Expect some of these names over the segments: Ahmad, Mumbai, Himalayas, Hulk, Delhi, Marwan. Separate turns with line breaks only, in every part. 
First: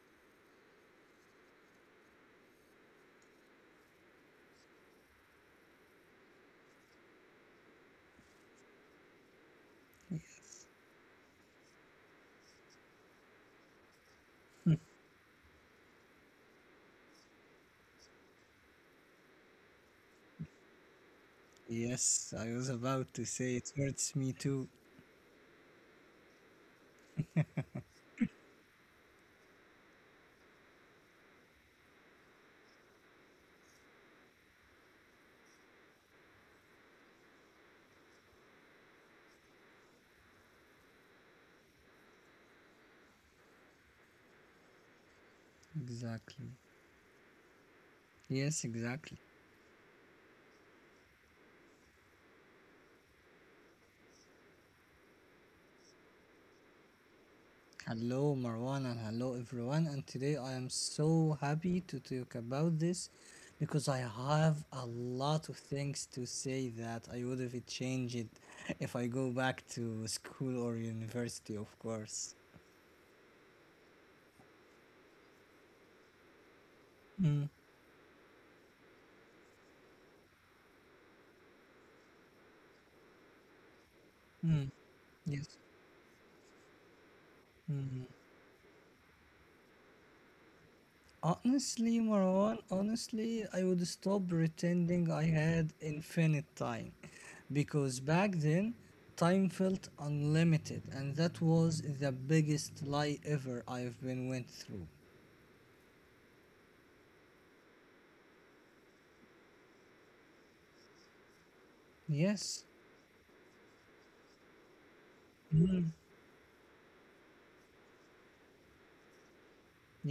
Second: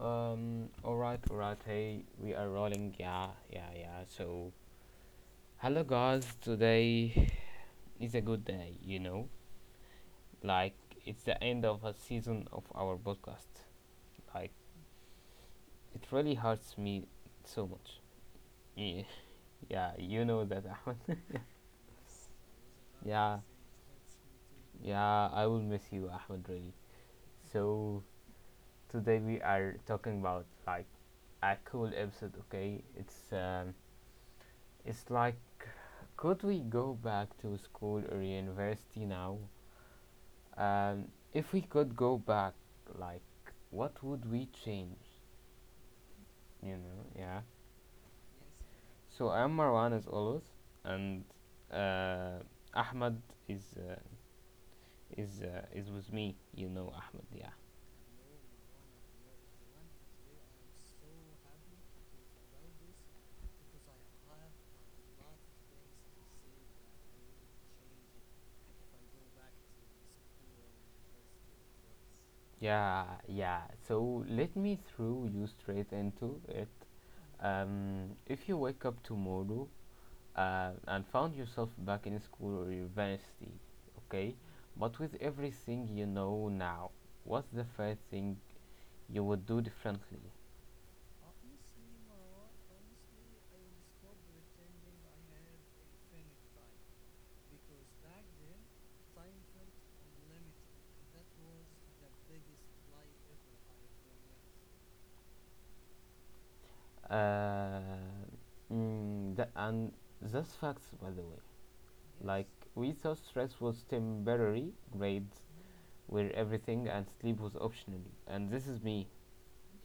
Alright, Hey, we are rolling, yeah, yeah, yeah. So, hello guys, today is a good day, like it's the end of a season of our podcast. Like, it really hurts me so much. Yeah, yeah, you know that, Ahmed.
Yes, I was about to
Yeah,
say it hurts me too.
yeah, I will miss you, Ahmed, really. So, today we are talking about like a cool episode, okay? It's like could we go back to school or university now? Um, if we could go back, like, what would we change?
Exactly.
You know, yeah.
Yes, exactly.
So I'm Marwan as always, and uh, Ahmad is uh, is with me. You know, Ahmed. Yeah,
Hello, Marwan, and hello, everyone. And today I am so happy to talk about this because I have a lot of things to say that I would have changed it if I go back to school or university, of course.
yeah, yeah. So let me throw you straight into it.
Mm,
If you wake up tomorrow and found yourself back in school or university, okay?
mm,
But with
yes.
everything you know now, what's the first thing you would do differently?
Honestly, Marwan, honestly, I would stop pretending I had infinite time because back then time felt unlimited, and that was the biggest lie ever I've been went through.
Uh, and that's facts, by the way.
Yes.
Like, we thought stress was temporary, grades
Mm.
were everything, and sleep was optional. And this is me,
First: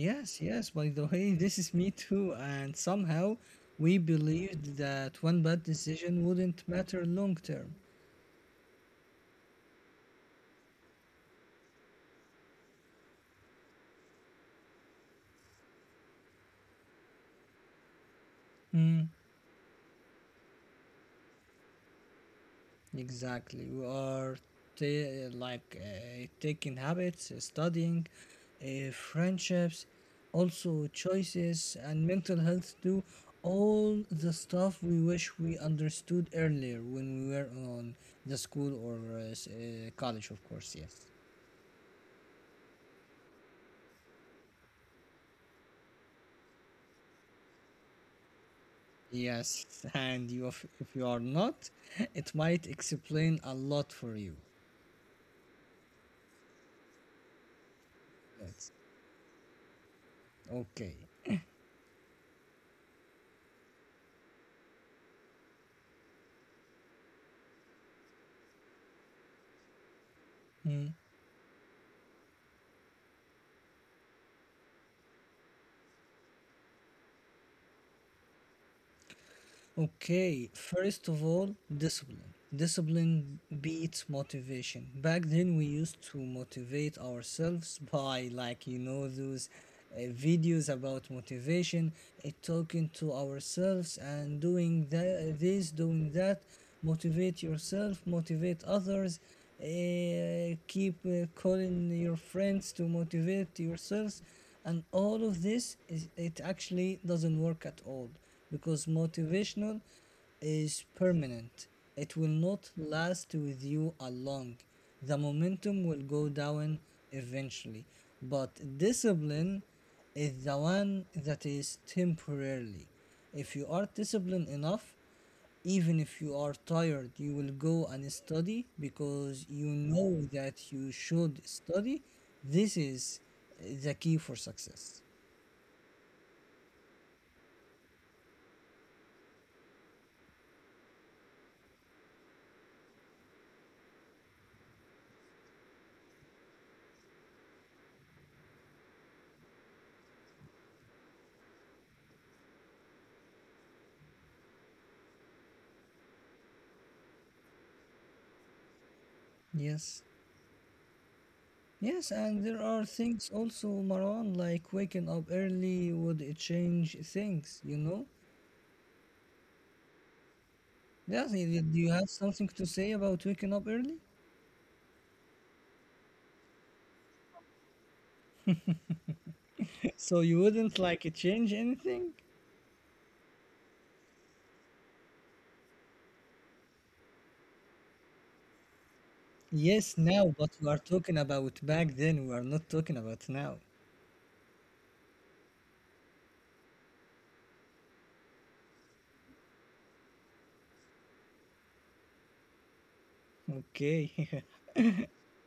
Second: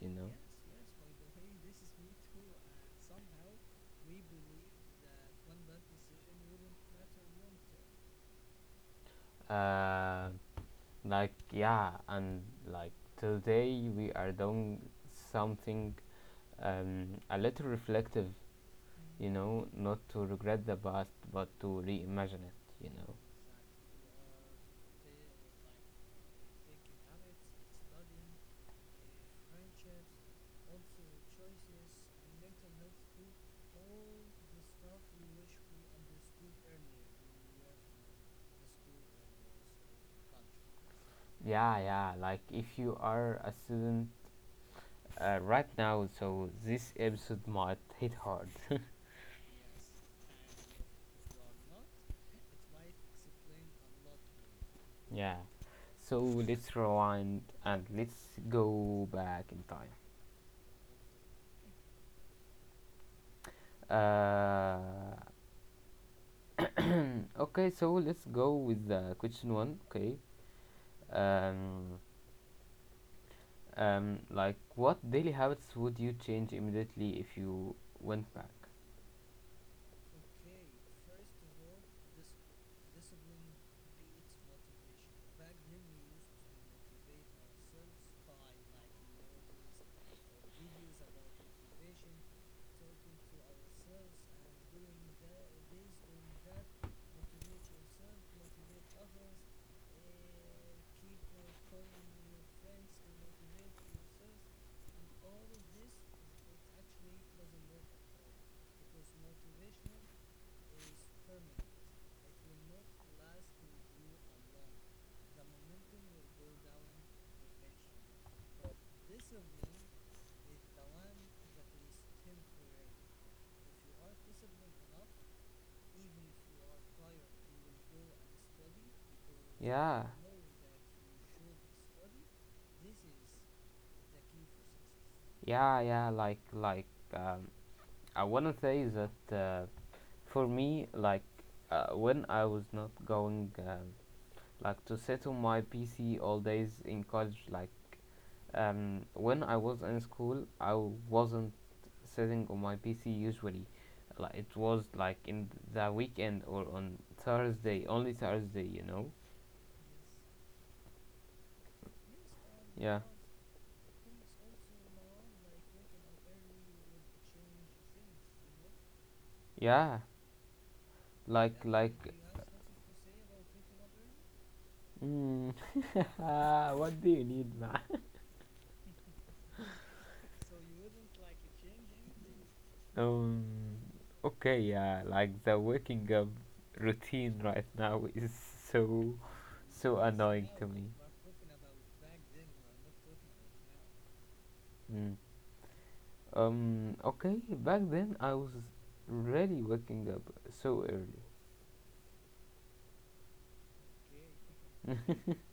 you know?
yes. By the way, this is me too. And somehow we believed that one bad decision wouldn't matter long term.
Um, Like yeah, and like today we are doing something a little reflective, you know, not to regret the past but to reimagine it, you know.
Exactly. We are taking habits, studying, friendships, also choices and mental health too. All the stuff we wish we understood earlier when we were on the school or college, of course. Yes.
Yeah, yeah. Like if you are a student right now, so this episode might hit hard.
Yes, and you, if you are not, it might explain a lot for you.
Yeah. So let's rewind and let's
Yes.
go back in time.
Okay.
Uh, okay, so let's go with the question one. Okay. Um, like, what daily habits would you change immediately if you went back?
Okay, first of all, discipline. Discipline beats motivation. Back then, we used to motivate ourselves by, like, you know, those videos about motivation, talking to ourselves and doing that, this, doing that. Motivate yourself, motivate others, keep calling your friends to motivate yourselves. And all of this, is, it actually doesn't work at all because motivational is permanent. It will not last with you along. The momentum will go down eventually. But discipline is the one that is temporarily. If you are disciplined enough, even if you are tired, you will go and study because you
Yeah,
know that you should study. This is the key for success.
yeah, yeah. Like, like, um, I wanna say that for me, like, when I was not going, like, to sit on my PC all days in college, like. When I was in school, I wasn't sitting on my PC usually. Like it was like in the weekend or on Thursday, only Thursday, you know.
Yes. Yes, and there are
Yeah,
things also, Marwan, like waking up early would it change things, you know?
yeah.
Yes,
Like
did
like.
you have something to say about waking up early?
Mm, ah, what do you need, man?
So you wouldn't like it change anything?
Um, okay, yeah, like the waking up routine right now is so, so
Yes, now,
annoying
but
to
we
me.
are talking about back then, we are not talking about now.
Mm. Okay, back then I was really waking up so early.
Okay,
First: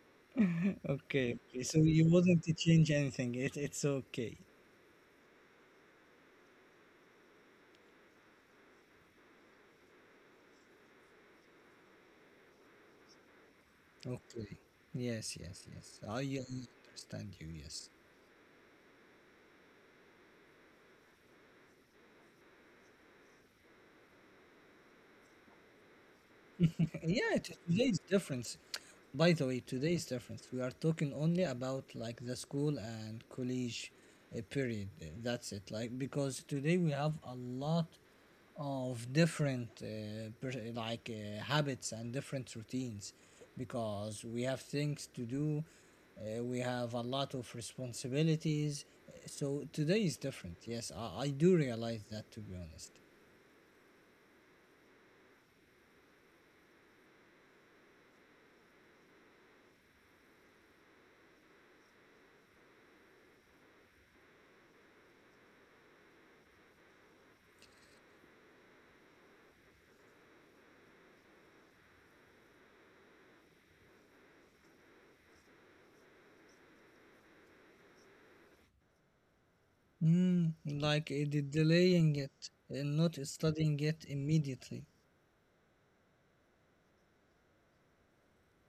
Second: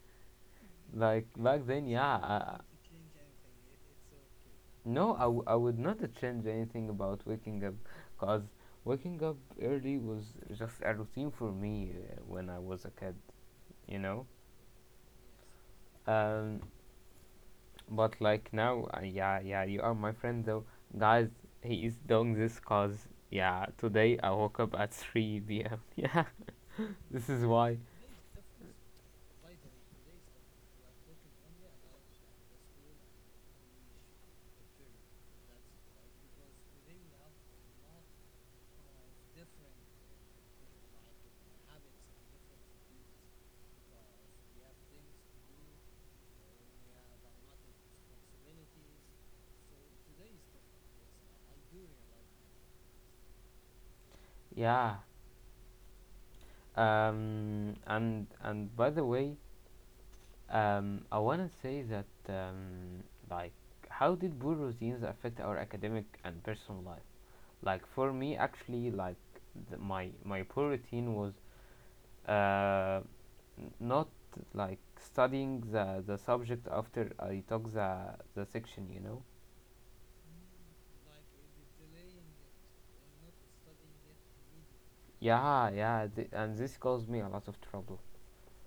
Like
okay,
back
okay. So
then,
you
yeah.
wouldn't change anything, it's okay.
No, I would not change anything about waking up because waking up early was just a routine for me when I was a kid, you know?
Okay, yes, yes, yes. I
Um,
understand you, yes.
but like now, yeah, yeah, you are my friend though. Guys, he is doing this because, yeah, today I woke up at 3 p.m. Yeah, this
Yeah,
is why.
today's difference. By the way, today's difference. We are talking only about like the school and college period. That's it. Like because today we have a lot of different habits and different routines because we have things to do. We have a lot of responsibilities. So today is different. Yes, I do realize that to be honest.
Yeah. And by the way, I want to say that, like, how did poor routines affect our academic and personal life? Like, for me, actually, like, my poor routine was uh, not like studying the subject after I took the section, you know?
Mm, like it is delaying it and not studying it immediately.
And this caused me a lot of trouble.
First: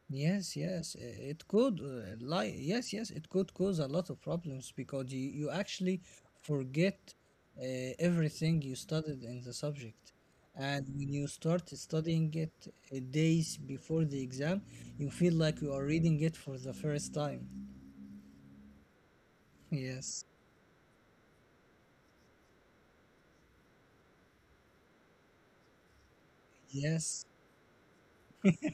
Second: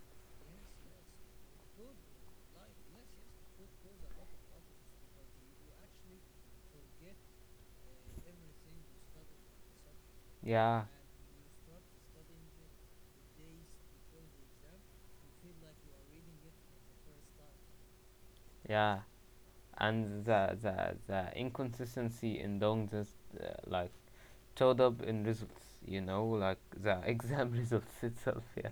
Yes, yes, it could yes, yes, it could cause a lot of problems because you actually forget uh, everything you studied in the subject. And
Yeah.
when you start studying it days before the exam, you feel like you are reading it for the first time.
Yeah,
Yes,
and the inconsistency in doing this, like showed up in results, you know, like the
yes.
exam results itself. Yeah.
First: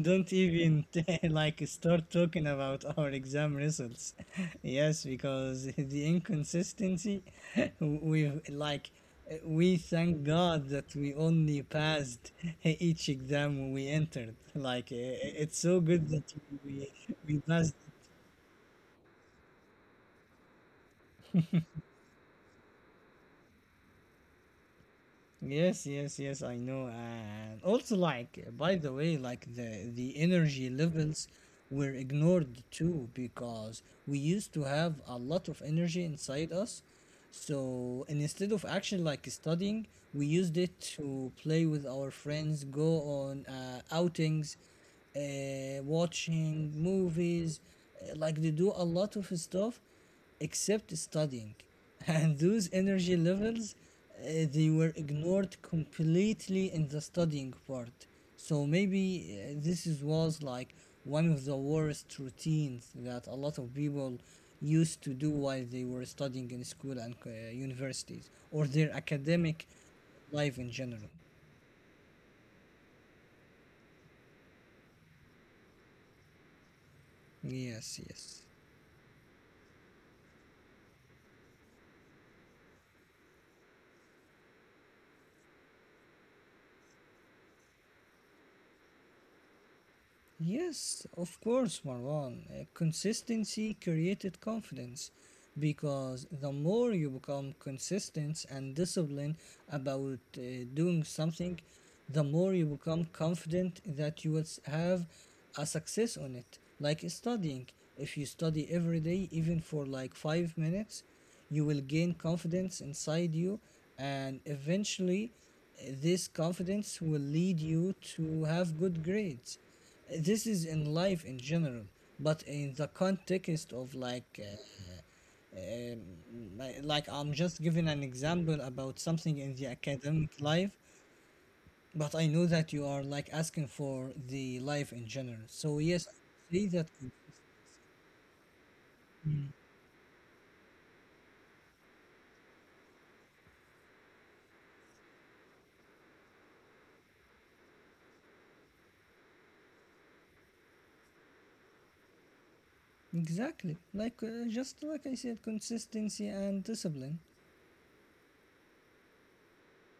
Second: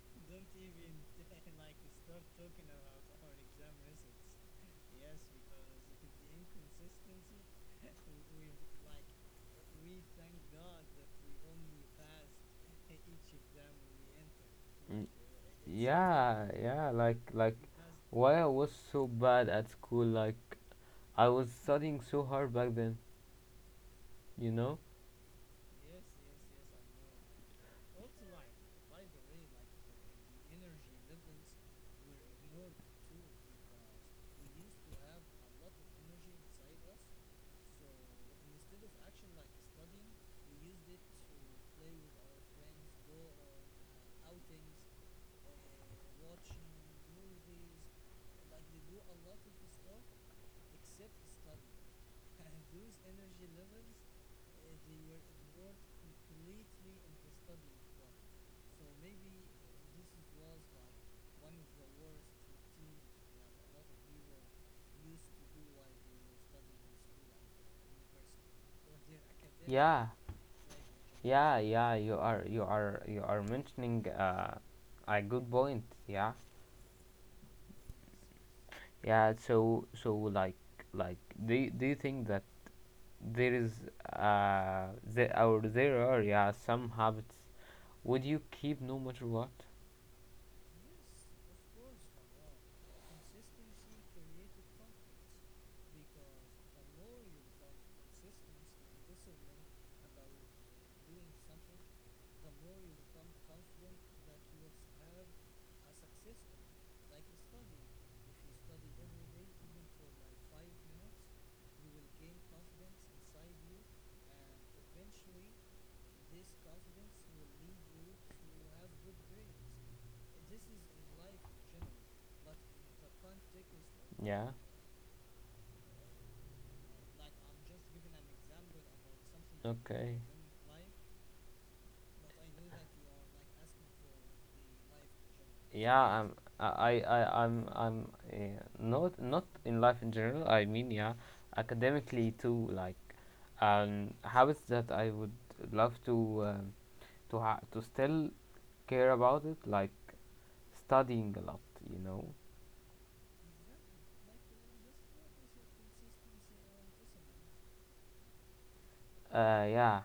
Don't even like start talking about our exam results. Yes, because the inconsistency, we like we thank God that we only passed each exam we entered. Like
Mm,
it's so good that
Yeah,
we
yeah,
we
like
we
like
passed.
why I was so bad at school, like I was studying so hard back then, you know?
Yes, yes, yes, I know. And also like by the way, like the energy levels were ignored too because we used to have a lot of energy inside us. So and instead of actually like studying, we used it to play with our friends, go on outings, watching movies, like they do a lot of stuff except studying. And those energy levels, they were ignored completely in the studying part. So maybe this is, was like one of the worst routines that a lot of people used to do while they were studying in school and universities or their academic
Yeah.
life in general.
Yeah, yeah, you are mentioning a good point. Yeah.
Yes, yes.
Yeah, so so like do you think that there is uh there are, yeah, some habits would you keep no matter what?
Yes, of course, Marwan. Consistency created confidence because the more you become consistent and disciplined about doing something, the more you become confident that you will s- have a success on it. Like studying, if you study every day, even for like 5 minutes, you will gain confidence inside you, and eventually, this confidence will lead you to have good grades. This is in life in general, but in the context of like
Yeah,
uh, um, I'm just giving an example about something in the
okay,
academic life, but I know that you are like asking for the life in general, so
yeah
yes,
I'm
I see that.
I- I'm not not in life in general, I mean, yeah, academically too, like habits that I would love to, to still care about it, like studying a lot, you know.
Exactly, like just like I said, consistency and discipline.
Yeah.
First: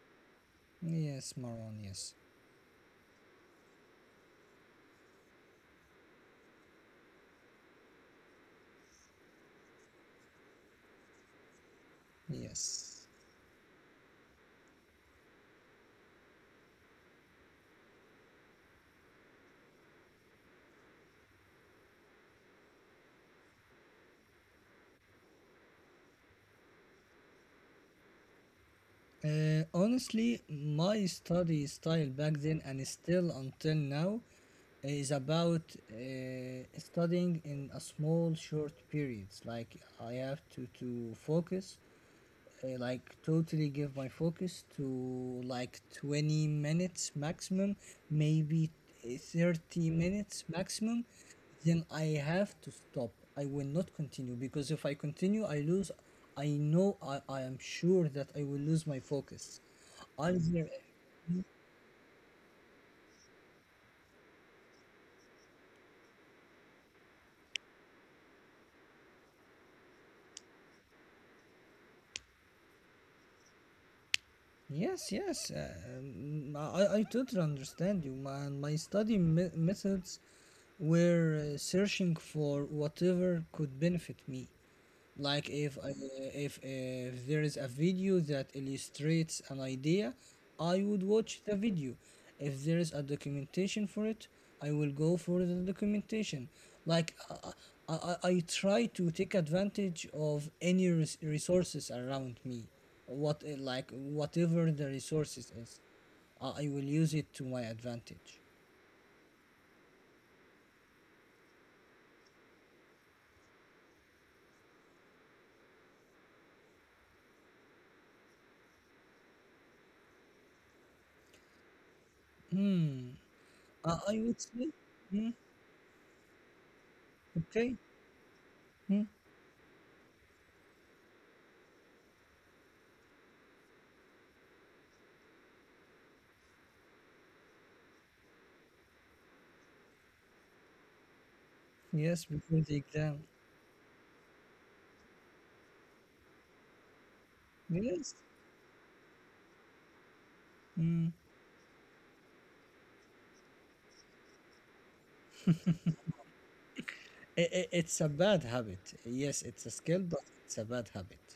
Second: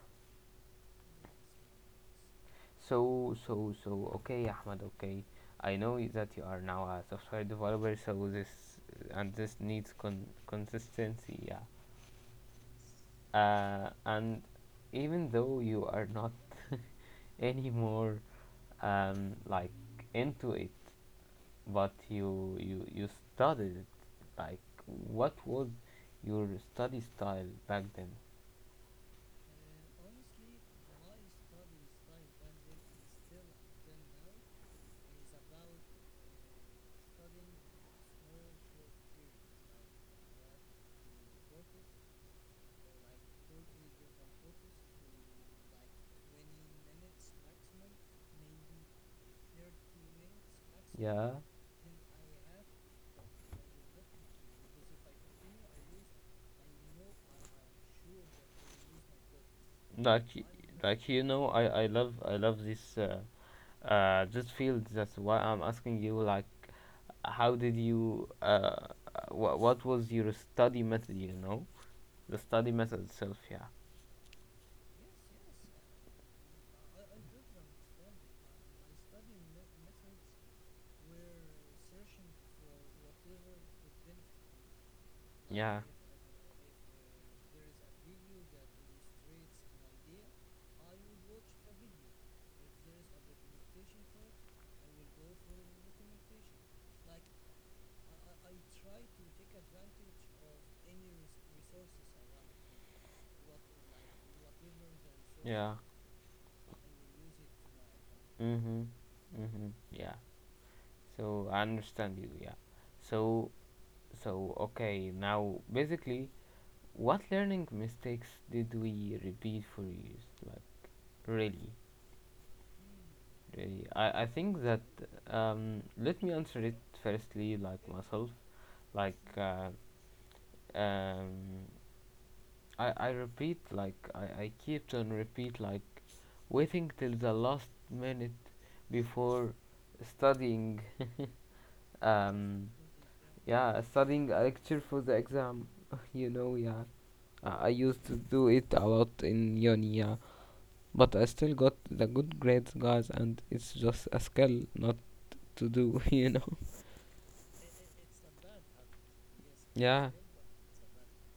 Yes, Maron, yes.
So, okay, Ahmed. Okay, I know that you are now a software developer. So this and this needs consistency. Yeah.
Yes.
And even though you are not anymore like into it, but you studied it. Like what was your study style back then?
Honestly, my study style back then and still until now is about studying in a small short periods. Like I have to focus. I like totally give my focus to like 20 minutes maximum, maybe 30 minutes maximum,
Yeah,
then I have to stop. I will not continue because if I continue, I lose. I know I am sure that I will lose my focus.
like y-
Either...
like you know, I love this this field. That's why I'm asking you, like, how did you what was your study method? You know, the study method itself. Yeah,
yes, yes. I totally understand you, man. My methods were searching for whatever could benefit me. Like if
yeah.
I, if there is a video that illustrates an idea, I would watch the video. If there is a documentation for it, I will go for the documentation. Like I, I, I try to take advantage of any resources around me, whatever the resources
Yeah.
is, I will use it to my advantage.
Mm-hmm. Mm-hmm. Yeah. So I understand you. Yeah. So, so, okay. Now basically, what learning mistakes did we repeat for years? Like really,
Hmm.
really.
I
I
would
think
say...
that
mm,
Let me answer it firstly,
okay.
like myself.
Hmm.
Like uh, um. I repeat, like I keep on repeat, like waiting till the last minute before studying,
Yes, before
um
the exam.
yeah, studying a lecture for the exam, you know. Yeah, I used to
Yes.
do it a lot in uni, yeah,
Hmm.
but I still got the good grades, guys, and it's just a skill not to do, you know.
It's a bad habit. Yes, it's a skill,
Yeah,
but it's a bad habit.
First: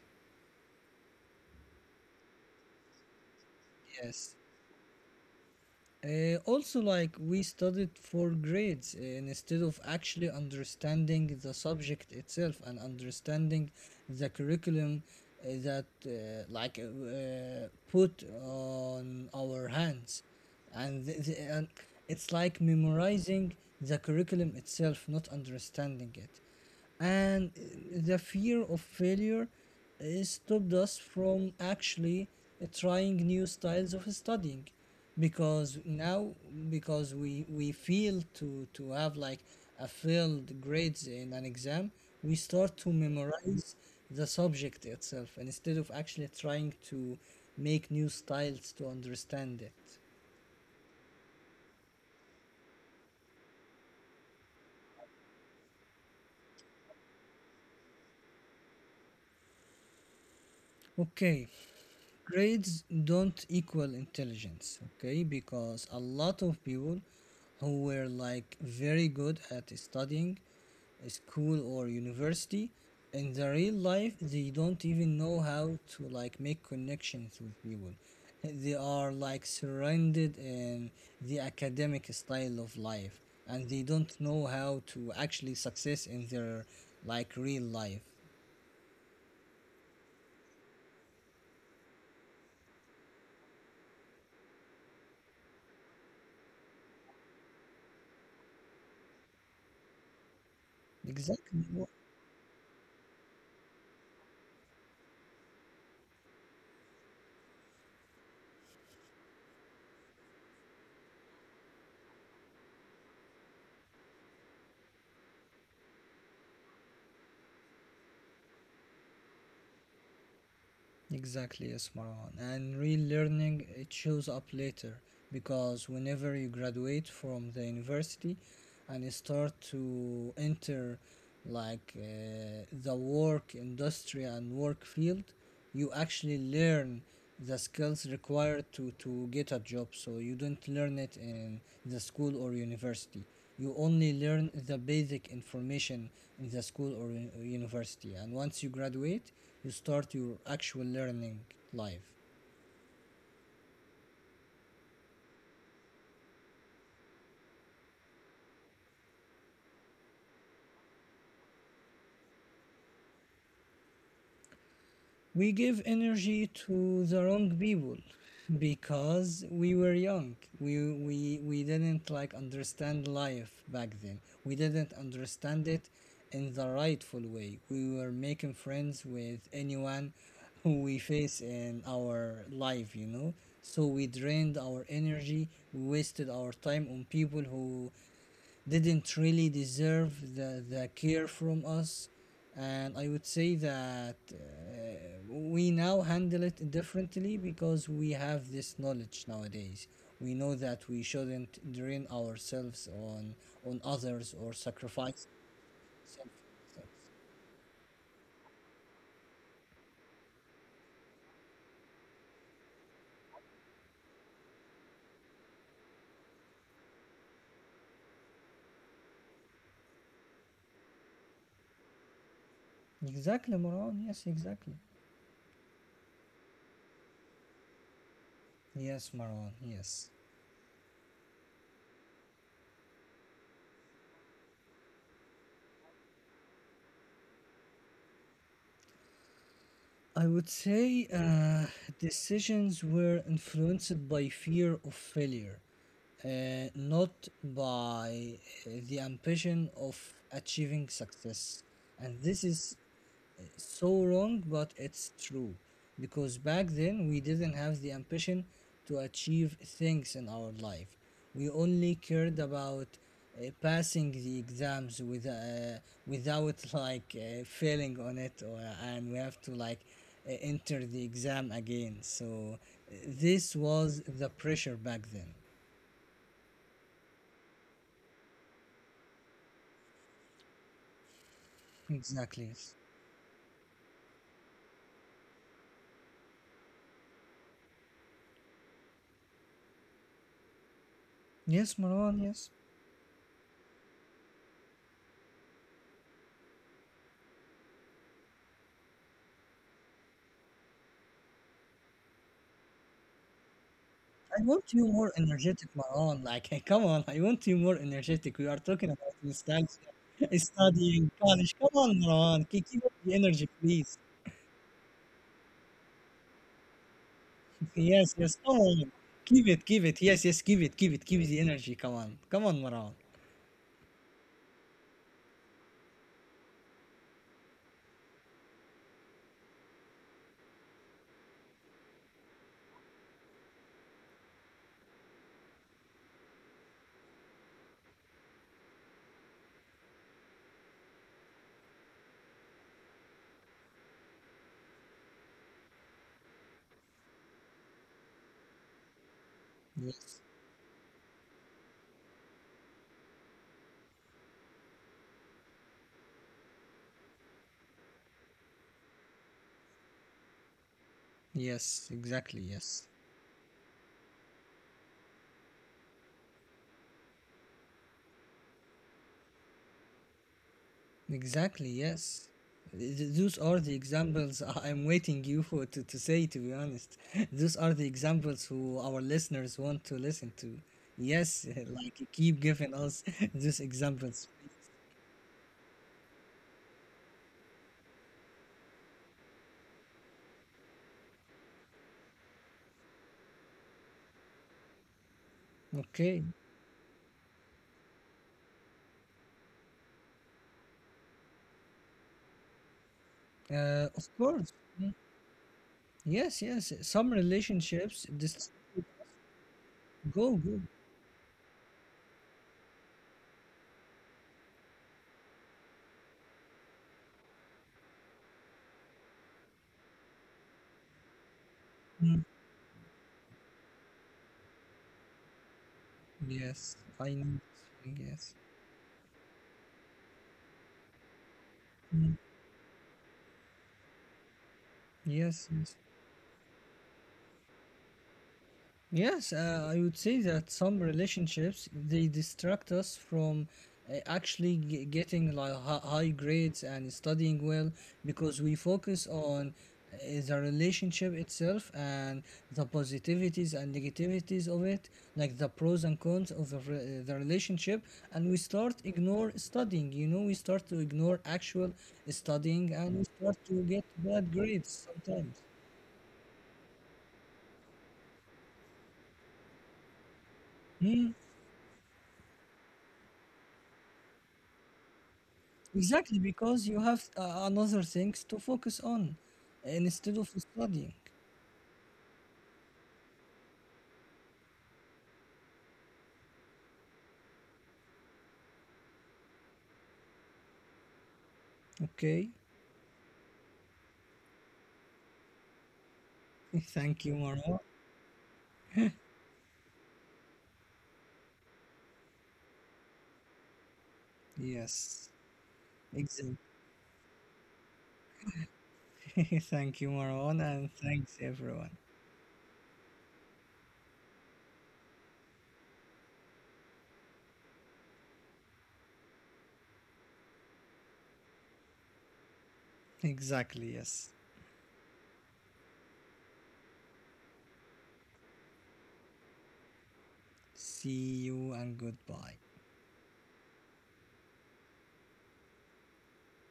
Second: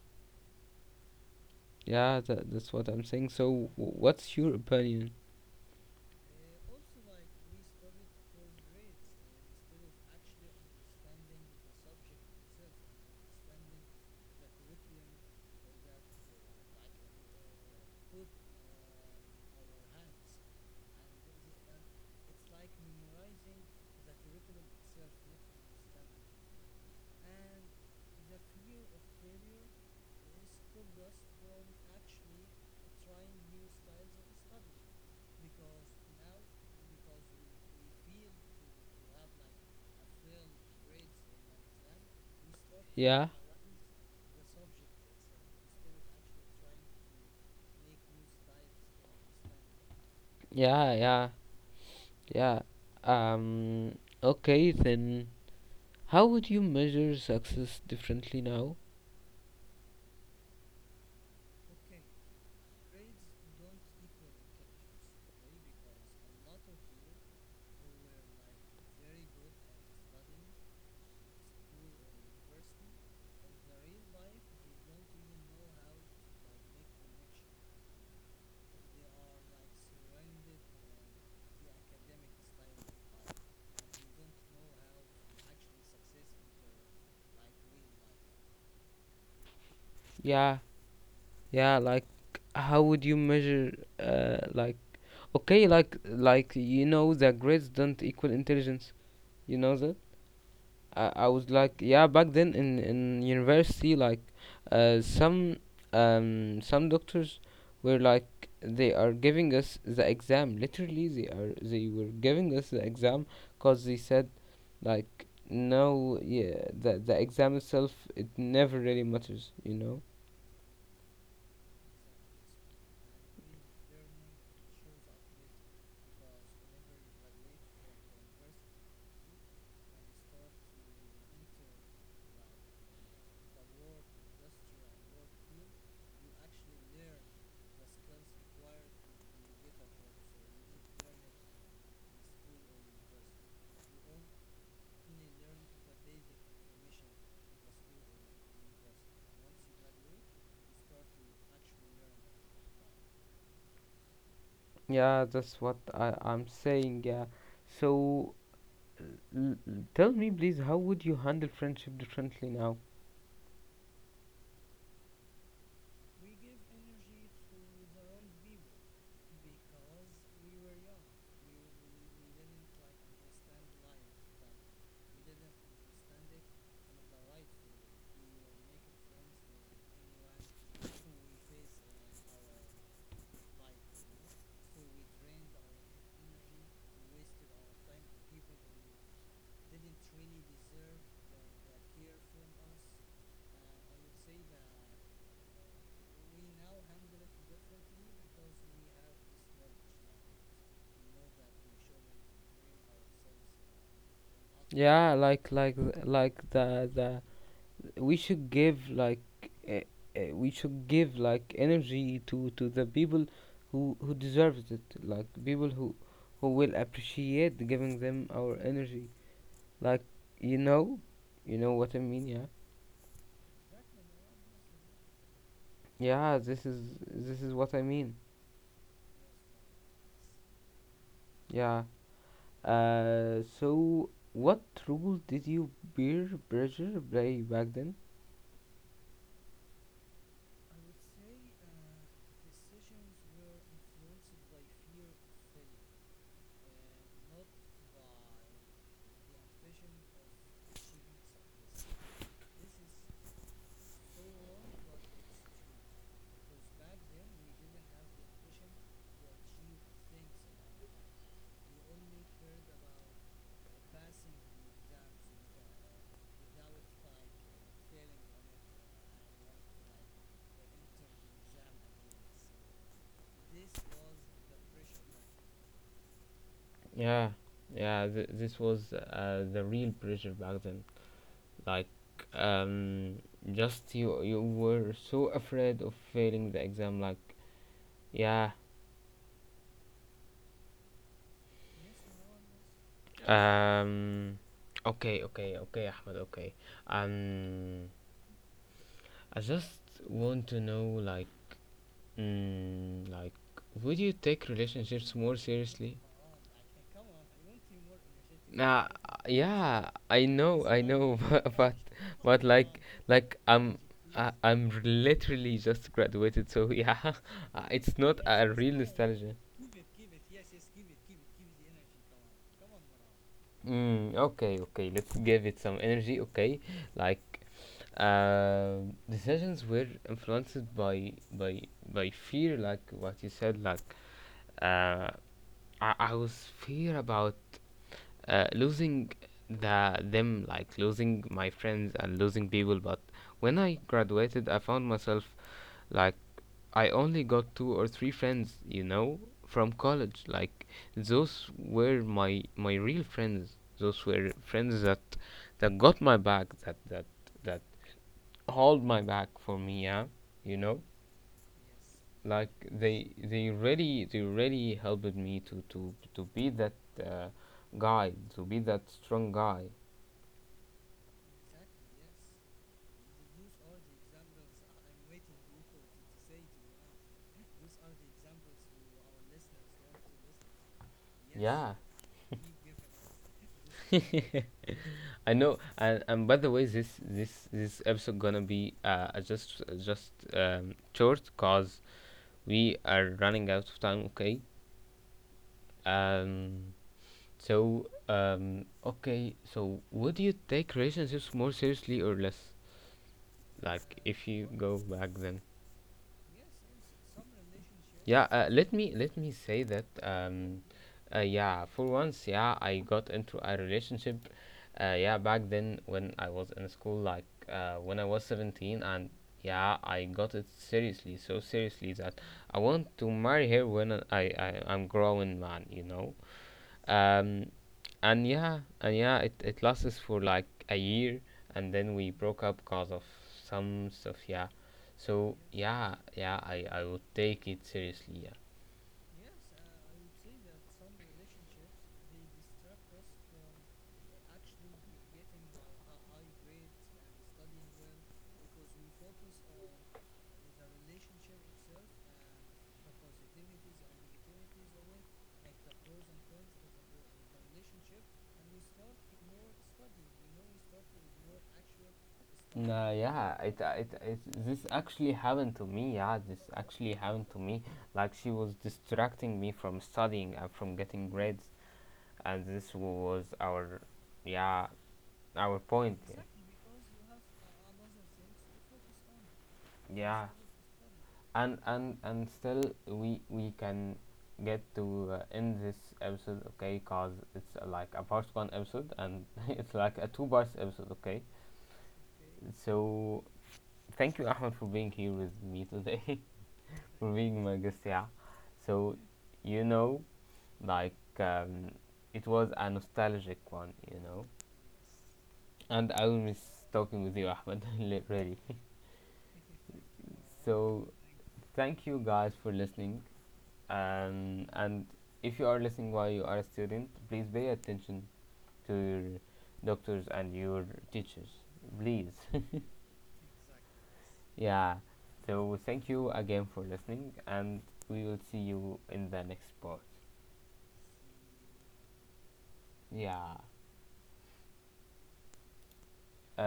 yeah, that, that's what I'm saying. So
Yes.
what's your opinion?
Also, like we studied for grades instead of actually understanding the subject itself and understanding the curriculum that put on our hands, and it's like memorizing the curriculum itself, not understanding it, and the fear of failure stopped us from actually trying new styles of studying. Because now, because we feel to have like a failed grades
Like,
in an exam, we start to
yeah,
memorize the subject itself instead of actually trying to make new styles to understand it.
yeah, yeah, yeah. Um, okay, then how would you measure success differently now?
Okay, grades don't equal intelligence. Okay, because a lot of people who were like very good at studying school or university, in the real life they don't even know how to like make connections with people. They are like surrounded in the academic style of life, and they don't know how to actually success in their like real life.
Yeah, yeah, like how would you measure, like, okay, like, you know, the grades don't equal intelligence, you know that? I was
Exactly.
like, yeah, back then in university, like uh, some some doctors were like they are giving us the exam, literally they are, they were giving us the exam, cause they said like, no, yeah, the exam itself, it never really matters, you know.
Exactly, yes, Marwan. And relearning it shows up later because whenever you graduate from the university and you start to enter like the work industry and work field, you actually learn the skills required to get a job. So you don't learn it in the school or university. You only learn the basic information in the school or university. And once you graduate, you start your actual learning life.
Yeah, that's what I'm saying, yeah. So, l- l- tell me, please, how would you handle friendship differently now?
We give energy to the wrong people because we were young. We didn't like understand life back then. We didn't understand it in the rightful way. We were making friends with anyone who we face in our life, you know. So we drained our energy, we wasted our time on people who didn't really deserve the care from us. And I would say that we now handle it differently because we have this knowledge nowadays. We know that we shouldn't drain ourselves on others or
Yeah,
sacrifice
like
ourselves.
the We should give like uh, we should give like energy to the people who deserves it, like people who will appreciate giving them our energy. Like, you know, you know what I mean, yeah.
Exactly, Marwan, yes, exactly.
Yeah, this is what I mean.
Yes, Marwan, yes.
Yeah. So what role did you beer pressure play back then?
I would say decisions were influenced by fear of failure, not by the ambition of achieving success. And this is so wrong, but it's true. Because back then, we didn't have the ambition to achieve things in our life. We only cared about passing the exams without like failing on it, or, and we have to like enter the exam again. So, this was the pressure back then.
Yeah, yeah. This was the real pressure back then. Like,
Exactly.
um, just you, you were so afraid of failing the exam. Like, yeah.
Yes, Marwan, yes.
Um. Okay, okay, okay, Ahmed. Okay. Um. I just want to know, like, like, would you
I
take
want you
relationships
more
more
energetic,
seriously?
Maran. Like, come on, I want you more energetic. We are
Nah,
talking about
yeah,
nostalgia,
I
studying,
know, but
college.
but,
Come on,
but
Maran.
like
Keep up the
like
energy,
I'm
please.
I'm literally just graduated, so yeah, it's not
Yes, yes,
a
come
real
on.
nostalgia.
Keep it. Yes, yes, give it the energy. Come on, Maran.
Okay, okay, let's give it some energy. Okay, like uh, decisions were influenced by fear, like what you said. Like uh, I was fear about losing the them, like losing my friends and losing people. But when I graduated, I found myself like I only got two or three friends, you know, from college.
Yes,
Like those were my my real friends. Those were friends that that got my back, that hold my back for me. Yeah, you know,
yes, exactly,
like
yes.
they really helped me to be that uh, guy, to be that strong guy.
Exactly, yes. Those are the examples I- I'm waiting you to say, to be honest. Those are the examples who our listeners want to listen to. Yes,
Yeah.
like keep giving us these examples.
I know, and by the way, this episode gonna be just short, cause we are running out of time, okay?
Okay,
Um, okay, so would you take relationships more seriously or less? Like,
of
if you
course.
go
Mm.
back then?
Yes, yes. Some relationships
Yeah,
just
let me say that.
go, go.
Yeah, for once, yeah, I got into a relationship. Yeah, back then when I was in school, like when I was 17, and yeah, I got it seriously, so seriously that
Mm.
I want to marry her when I'm growing man, you know.
Yes, I know.
um, and
Yes.
yeah, and yeah, it lasted for like a year, and then we
Mm.
broke up because of some stuff. Yeah, so
Yes, yes.
yeah, yeah, I would take it seriously. Yeah.
Yes, I would say that some relationships they distract us from actually getting like high grades and studying well, because we focus on uh, the relationship itself and the positivities and negativities of it, like the pros and cons of the relationship, and we start ignore studying. You know, we start to ignore actual studying
Nah,
and we start
yeah,
to get bad
this
grades
actually
sometimes.
happened to me. Yeah, this actually happened to me. Like, she was distracting me from studying and from
Hmm?
getting grades, and this was our, yeah, our point. Yeah.
Exactly,
Exactly,
because you have
because
another things to focus on
you have
instead
other
of
things to
studying.
focus on. Yeah. And still we can get to end this episode, okay? Cause it's like a part one episode and it's like a two parts episode, okay?
Okay.
So thank you, Ahmed, for being here with me today,
Thank you,
for being
Marwan.
my guest. Yeah. So you know, like it was a nostalgic one, you know.
Yes,
And I will
exactly.
miss talking with you, Ahmed. Really.
Thank you, Marwan, and
So
thanks everyone.
thank you guys for listening. And if you are listening while you are a student, please pay attention to your doctors and your teachers. Please.
Exactly, yes.
Yeah. So thank you again for listening, and we will see you in the next part.
See you and goodbye.
Yeah. Uh,